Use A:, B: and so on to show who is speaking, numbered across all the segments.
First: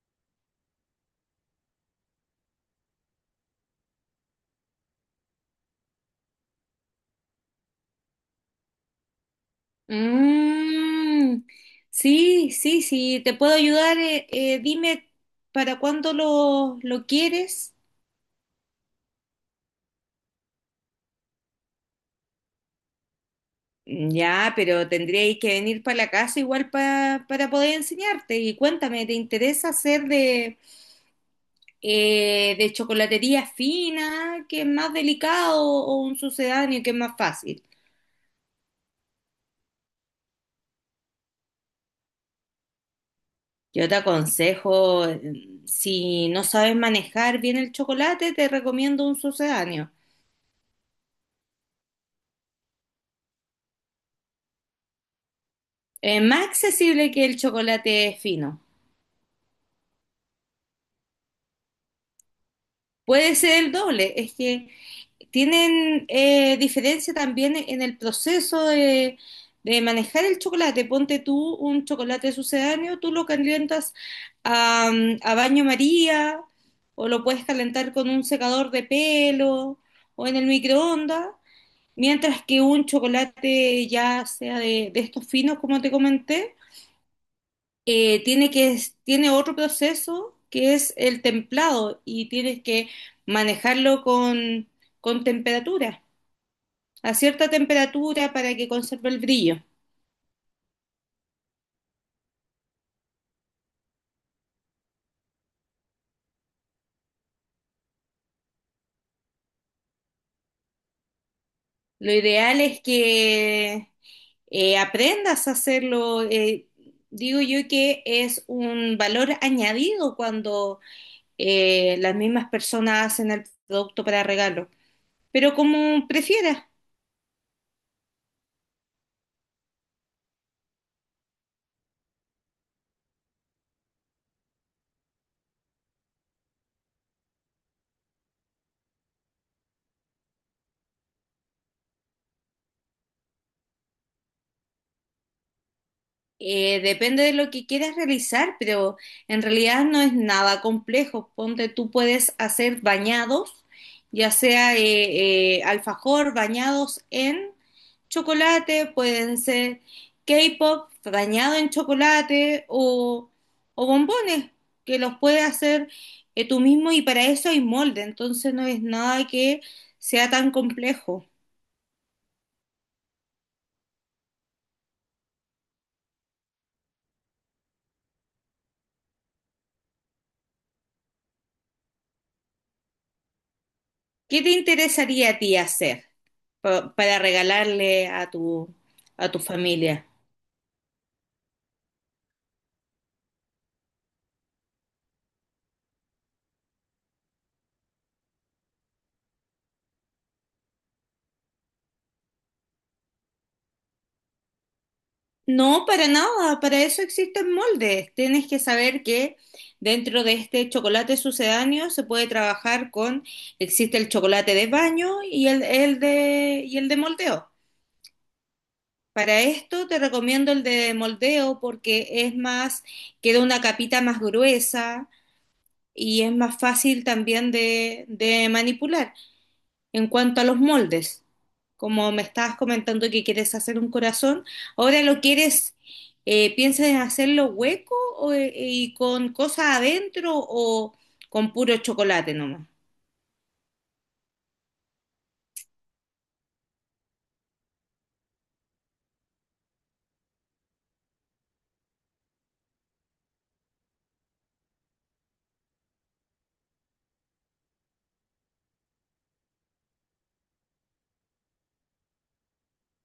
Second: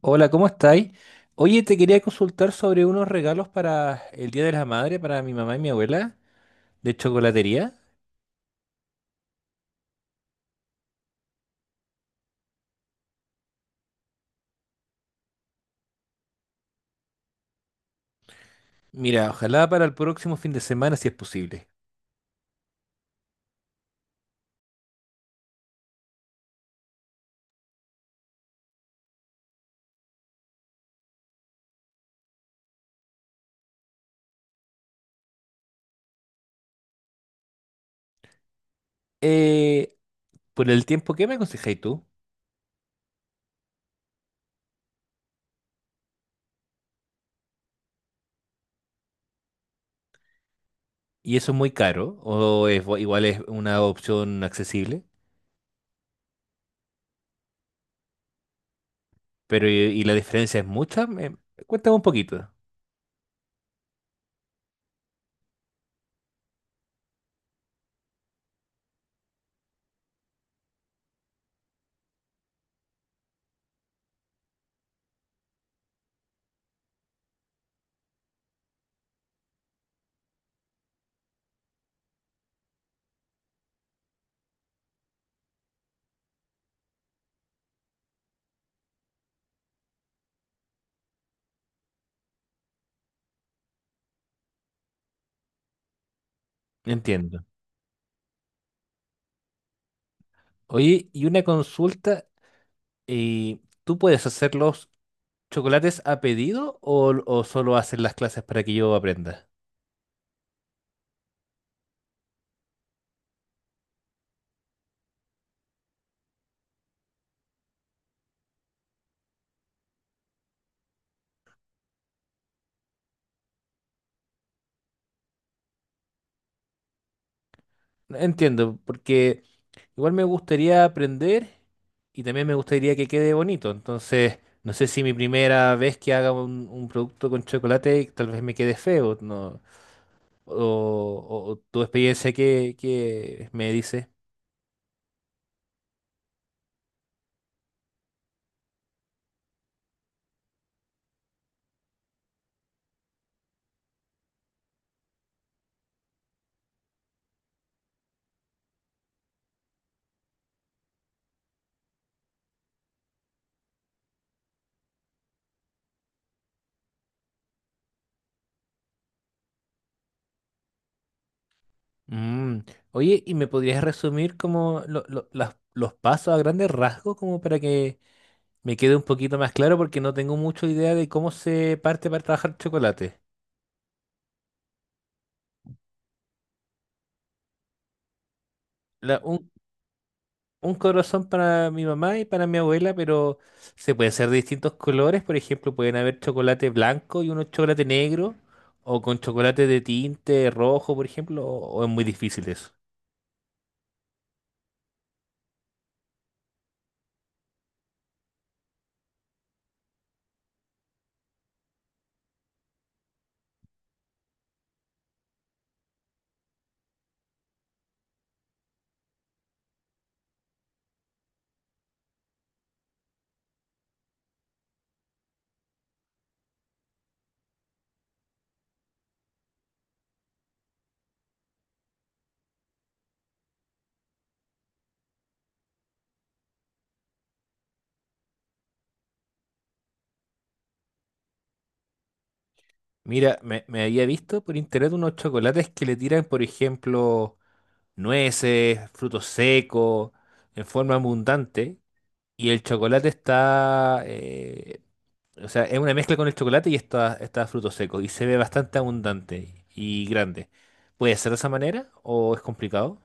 A: Hola, ¿cómo estáis? Oye, te quería consultar sobre unos regalos para el Día de la Madre, para mi mamá y mi abuela, de chocolatería.
B: Mm, sí, sí, sí, te puedo ayudar. Dime para cuándo lo quieres.
A: Mira, ojalá para el próximo fin de semana, si es posible.
B: Ya, pero tendríais que venir para la casa igual para poder enseñarte. Y cuéntame, ¿te interesa hacer de chocolatería fina, que es más delicado, o un sucedáneo, que es más fácil?
A: Eh, por el tiempo, ¿qué me aconsejáis tú?
B: Yo te aconsejo, si no sabes manejar bien el chocolate, te recomiendo un sucedáneo.
A: ¿Y eso es muy caro? ¿O es, igual es una opción accesible?
B: Más accesible que el chocolate fino.
A: Pero, ¿y la diferencia es mucha? Cuéntame un poquito.
B: Puede ser el doble, es que tienen diferencia también en el proceso de manejar el chocolate. Ponte tú un chocolate sucedáneo, tú lo calientas a, a baño María o lo puedes calentar con un secador de pelo o en el microondas, mientras que un chocolate ya sea de estos finos, como te comenté, eh, tiene que, tiene otro proceso que es el templado y tienes que manejarlo con temperatura, a
A: Entiendo.
B: cierta temperatura para que conserve el brillo.
A: Oye, y una consulta, eh, ¿tú puedes hacer los chocolates a pedido o solo haces las clases para que yo aprenda?
B: Lo ideal es que aprendas a hacerlo. Digo yo que es un valor añadido cuando las mismas personas hacen el producto para regalo, pero como prefieras.
A: Entiendo, porque igual me gustaría aprender y también me gustaría que quede bonito. Entonces, no sé si mi primera vez que haga un producto con chocolate tal vez me quede feo, ¿no? O, o tu experiencia que, me dice.
B: Depende de lo que quieras realizar, pero en realidad no es nada complejo. Ponte, tú puedes hacer bañados, ya sea alfajor, bañados en chocolate, pueden ser K-pop bañado en chocolate o bombones, que los puedes hacer tú mismo y para eso hay molde, entonces no es nada que sea tan complejo.
A: Mm. Oye, ¿y me podrías resumir como los pasos a grandes rasgos como para que me quede un poquito más claro? Porque no tengo mucha idea de cómo se parte para trabajar chocolate.
B: ¿Qué te interesaría a ti hacer para regalarle a
A: La-
B: a
A: un
B: tu familia?
A: un corazón para mi mamá y para mi abuela, pero se pueden hacer de distintos colores. Por ejemplo, pueden haber chocolate blanco y uno chocolate negro, o con chocolate de tinte rojo, por ejemplo, o es muy difícil eso.
B: No, para nada, para eso existen moldes. Tienes que saber que dentro de este chocolate sucedáneo se puede trabajar con, existe el chocolate de baño y y el de moldeo. Para esto te recomiendo el de moldeo porque es más, queda una capita más gruesa y es más fácil también de manipular. En cuanto a los moldes, como me estabas comentando que quieres hacer un corazón, ¿ahora lo quieres, piensas en hacerlo hueco o, y con cosas adentro o con puro chocolate nomás?
A: Mira, me había visto por internet unos chocolates que le tiran, por ejemplo, nueces, frutos secos, en forma abundante, y el chocolate está, o sea, es una mezcla con el chocolate y está fruto seco y se ve bastante abundante y grande. ¿Puede ser de esa manera o es complicado?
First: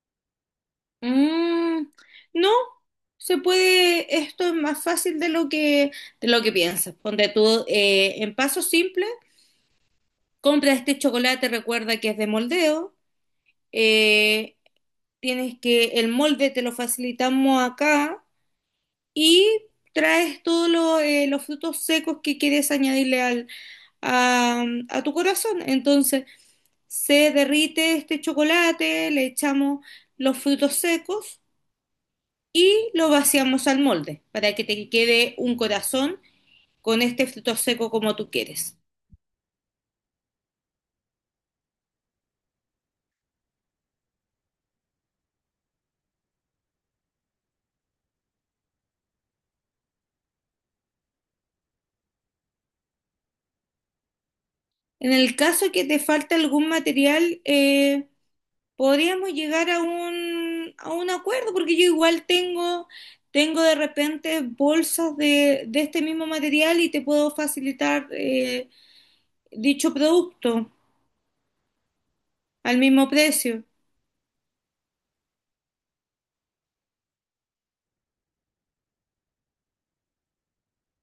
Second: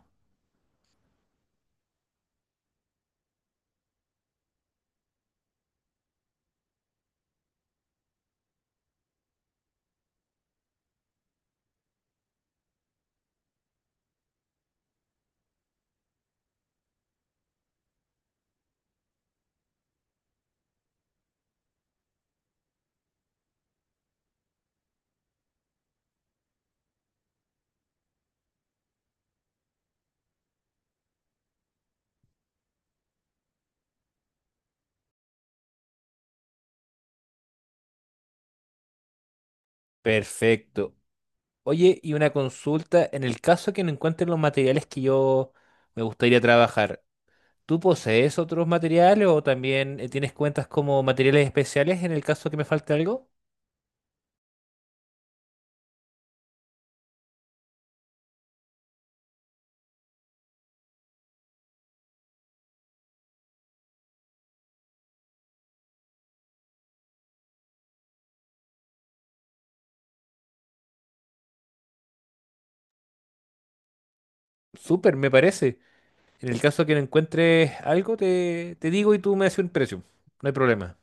B: Mm, no, se puede, esto es más fácil de lo de lo que piensas. Ponte tú en paso simple, compra este chocolate, recuerda que es de moldeo, eh, el molde te lo facilitamos acá y traes los frutos secos que quieres añadirle a tu corazón. Entonces, se derrite este chocolate, le echamos los frutos secos y lo vaciamos al molde para que te quede un corazón con este fruto seco como tú quieres.
A: Perfecto. Oye, y una consulta, en el caso que no encuentren los materiales que yo me gustaría trabajar, ¿tú posees otros materiales o también tienes cuentas como materiales especiales en el caso que me falte algo?
B: En el caso que te falte algún material, podríamos llegar a a un acuerdo, porque yo igual tengo, tengo de repente bolsas de este mismo material y te puedo facilitar dicho producto al mismo precio.
A: Súper, me parece. En el caso que no encuentres algo, te digo y tú me haces un precio. No hay problema.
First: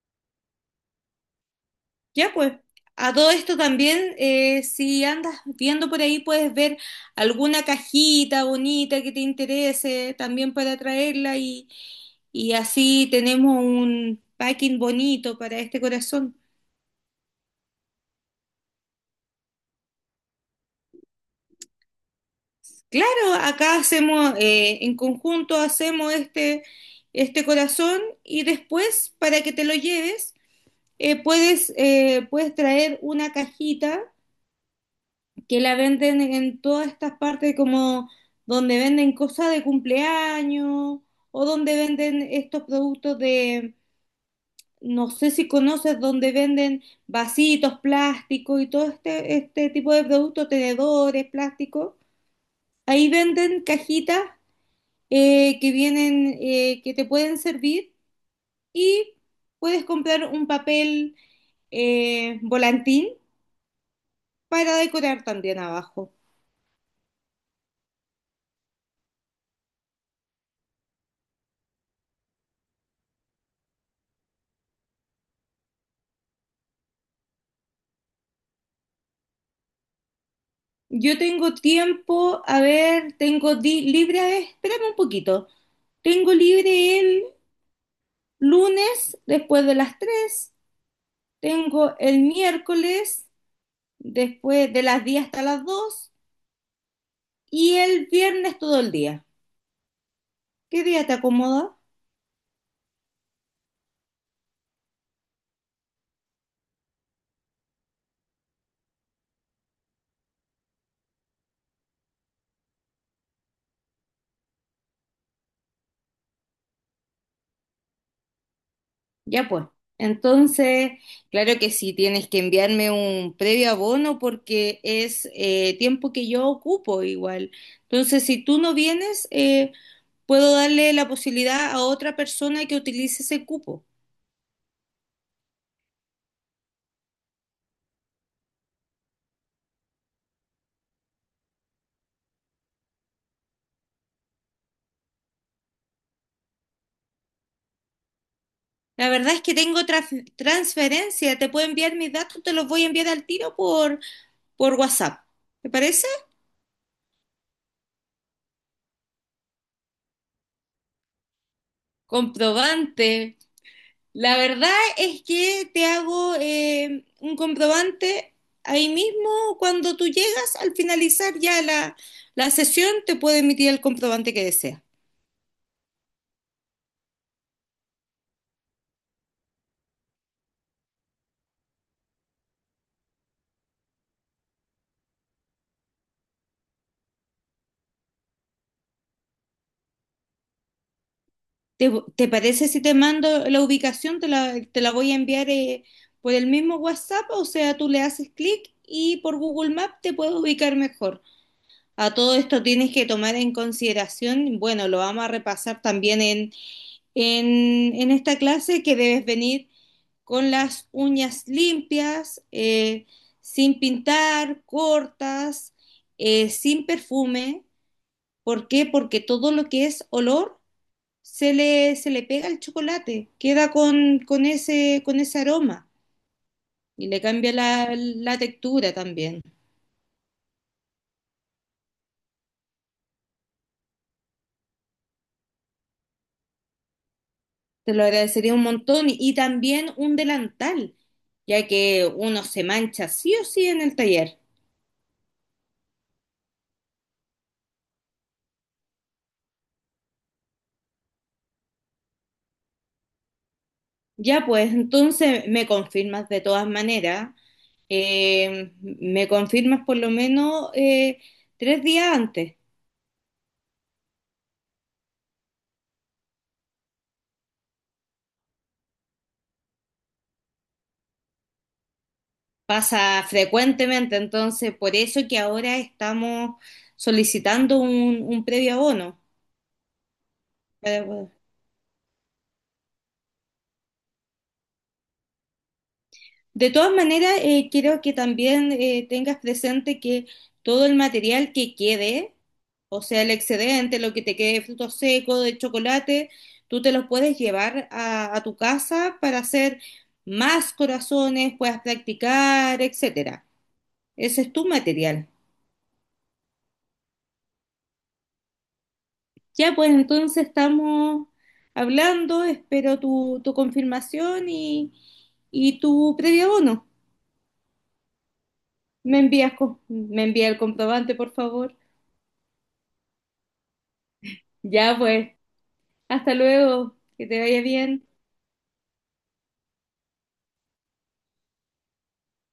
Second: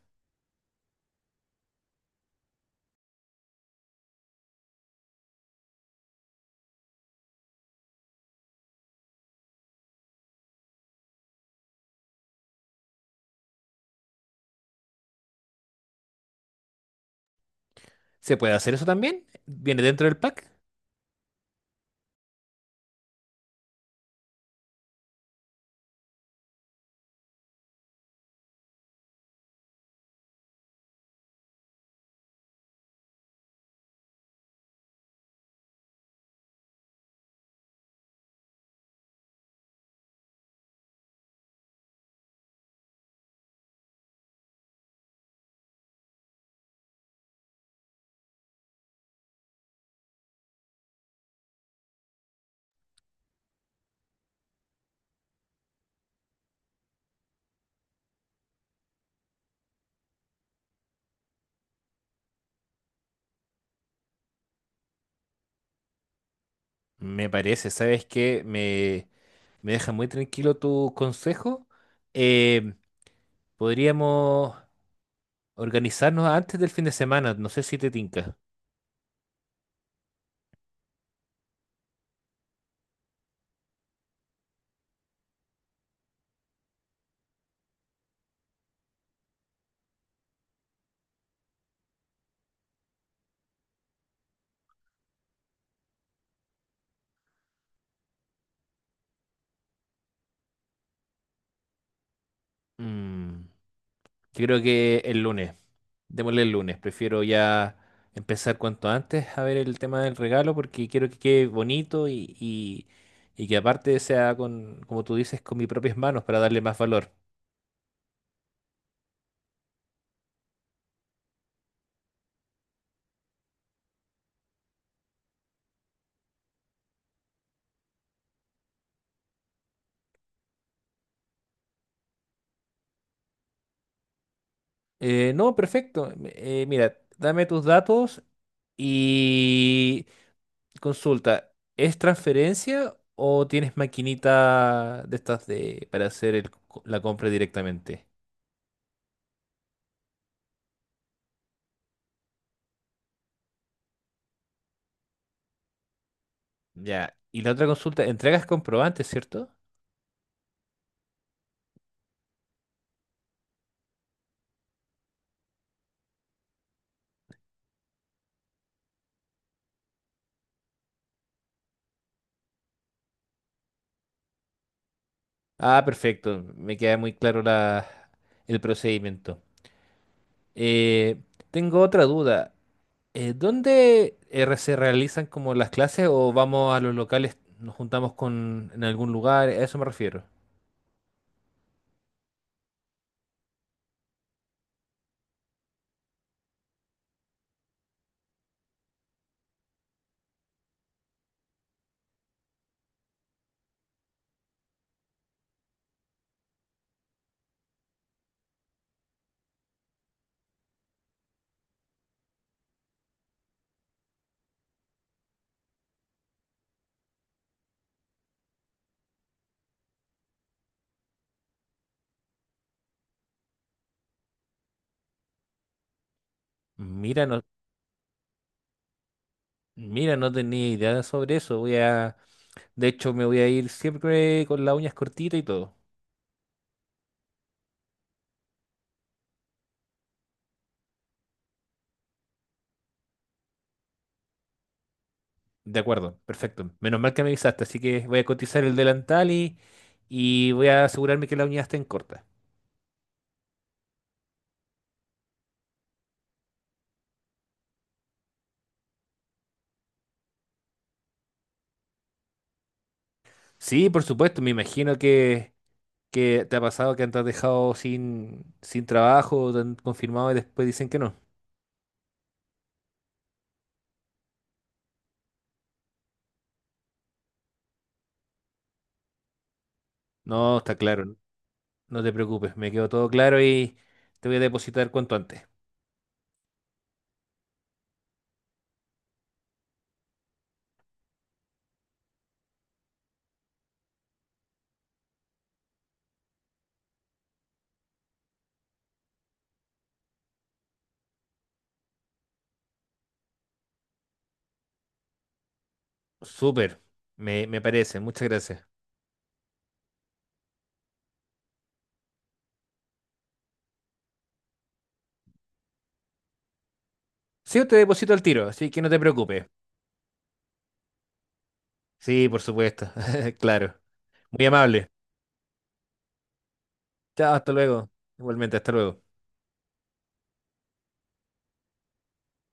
B: Ya pues, a todo esto también, si andas viendo por ahí, puedes ver alguna cajita bonita que te interese también para traerla y así tenemos un packing bonito para este corazón.
A: ¿Se puede hacer eso también? ¿Viene dentro del pack?
B: Claro, acá hacemos, en conjunto hacemos este corazón y después para que te lo lleves puedes traer una cajita que la venden en todas estas partes como donde venden cosas de cumpleaños o donde venden estos productos de, no sé si conoces, donde venden vasitos, plásticos y todo este tipo de productos, tenedores, plásticos. Ahí venden cajitas que te pueden servir y puedes comprar un papel volantín para decorar también abajo.
A: Me parece, ¿sabes qué? Me deja muy tranquilo tu consejo. Eh, Podríamos organizarnos antes del fin de semana, no sé si te tinca.
B: Yo tengo tiempo, a ver, tengo libre, a ver, espérame un poquito, tengo libre el lunes después de las 3, tengo el miércoles después de las 10 hasta las 2 y el viernes todo el día. ¿Qué día te acomoda?
A: Mm, yo creo que el lunes, démosle el lunes, prefiero ya empezar cuanto antes a ver el tema del regalo porque quiero que quede bonito y que aparte sea con, como tú dices, con mis propias manos para darle más valor.
B: Ya, pues. Entonces, claro que sí, tienes que enviarme un previo abono porque es tiempo que yo ocupo igual. Entonces, si tú no vienes, puedo darle la posibilidad a otra persona que utilice ese cupo.
A: No, perfecto. Mira, dame tus datos y consulta, ¿es transferencia o tienes maquinita de estas de para hacer el la compra directamente?
B: La verdad es que tengo transferencia, te puedo enviar mis datos, te los voy a enviar al tiro por WhatsApp. ¿Te parece?
A: Ya. Y la otra consulta, entregas comprobantes, ¿cierto?
B: Comprobante. La verdad es que te hago un comprobante ahí mismo cuando tú llegas, al finalizar ya la sesión, te puedo emitir el comprobante que deseas.
A: Ah, perfecto. Me queda muy claro la, el procedimiento. Eh, Tengo otra duda. ¿Dónde se realizan como las clases o vamos a los locales, nos juntamos con en algún lugar? A eso me refiero.
B: ¿Te, ¿Te parece si te mando la ubicación? Te la voy a enviar por el mismo WhatsApp, o sea, tú le haces clic y por Google Maps te puedes ubicar mejor. A todo esto tienes que tomar en consideración, bueno, lo vamos a repasar también en esta clase, que debes venir con las uñas limpias, sin pintar, cortas, sin perfume. ¿Por qué? Porque todo lo que es olor se le pega al chocolate, queda con ese aroma y le
A: Mira, no,
B: cambia la textura también.
A: mira, no tenía idea sobre eso. Voy a, de hecho, me voy a ir siempre con las uñas cortitas y todo.
B: Te lo agradecería un montón y también un delantal, ya que uno se mancha sí o sí en el taller.
A: De acuerdo, perfecto. Menos mal que me avisaste, así que voy a cotizar el delantal y voy a asegurarme que las uñas estén cortas.
B: Ya, pues entonces me confirmas de todas maneras, me confirmas por lo menos 3 días antes.
A: Sí, por supuesto, me imagino que te ha pasado que te has dejado sin trabajo, te han confirmado y después dicen que no.
B: Pasa frecuentemente, entonces por eso que ahora estamos solicitando un previo abono.
A: No, está claro, no te preocupes, me quedó todo claro y te voy a depositar cuanto antes.
B: De todas maneras, quiero que también tengas presente que todo el material que quede, o sea, el excedente, lo que te quede de frutos secos, de chocolate, tú te los puedes llevar a tu casa para hacer más corazones, puedas practicar, etcétera. Ese es tu material.
A: Súper, me parece, muchas gracias.
B: Ya, pues entonces estamos hablando, espero tu confirmación y tu previo abono.
A: Sí, yo te deposito al tiro, así que no te preocupes.
B: Me envía el comprobante, por favor.
A: Sí, por supuesto. Claro. Muy amable.
B: Ya, pues. Hasta luego, que
A: Chao,
B: te
A: hasta
B: vaya
A: luego.
B: bien.
A: Igualmente, hasta luego.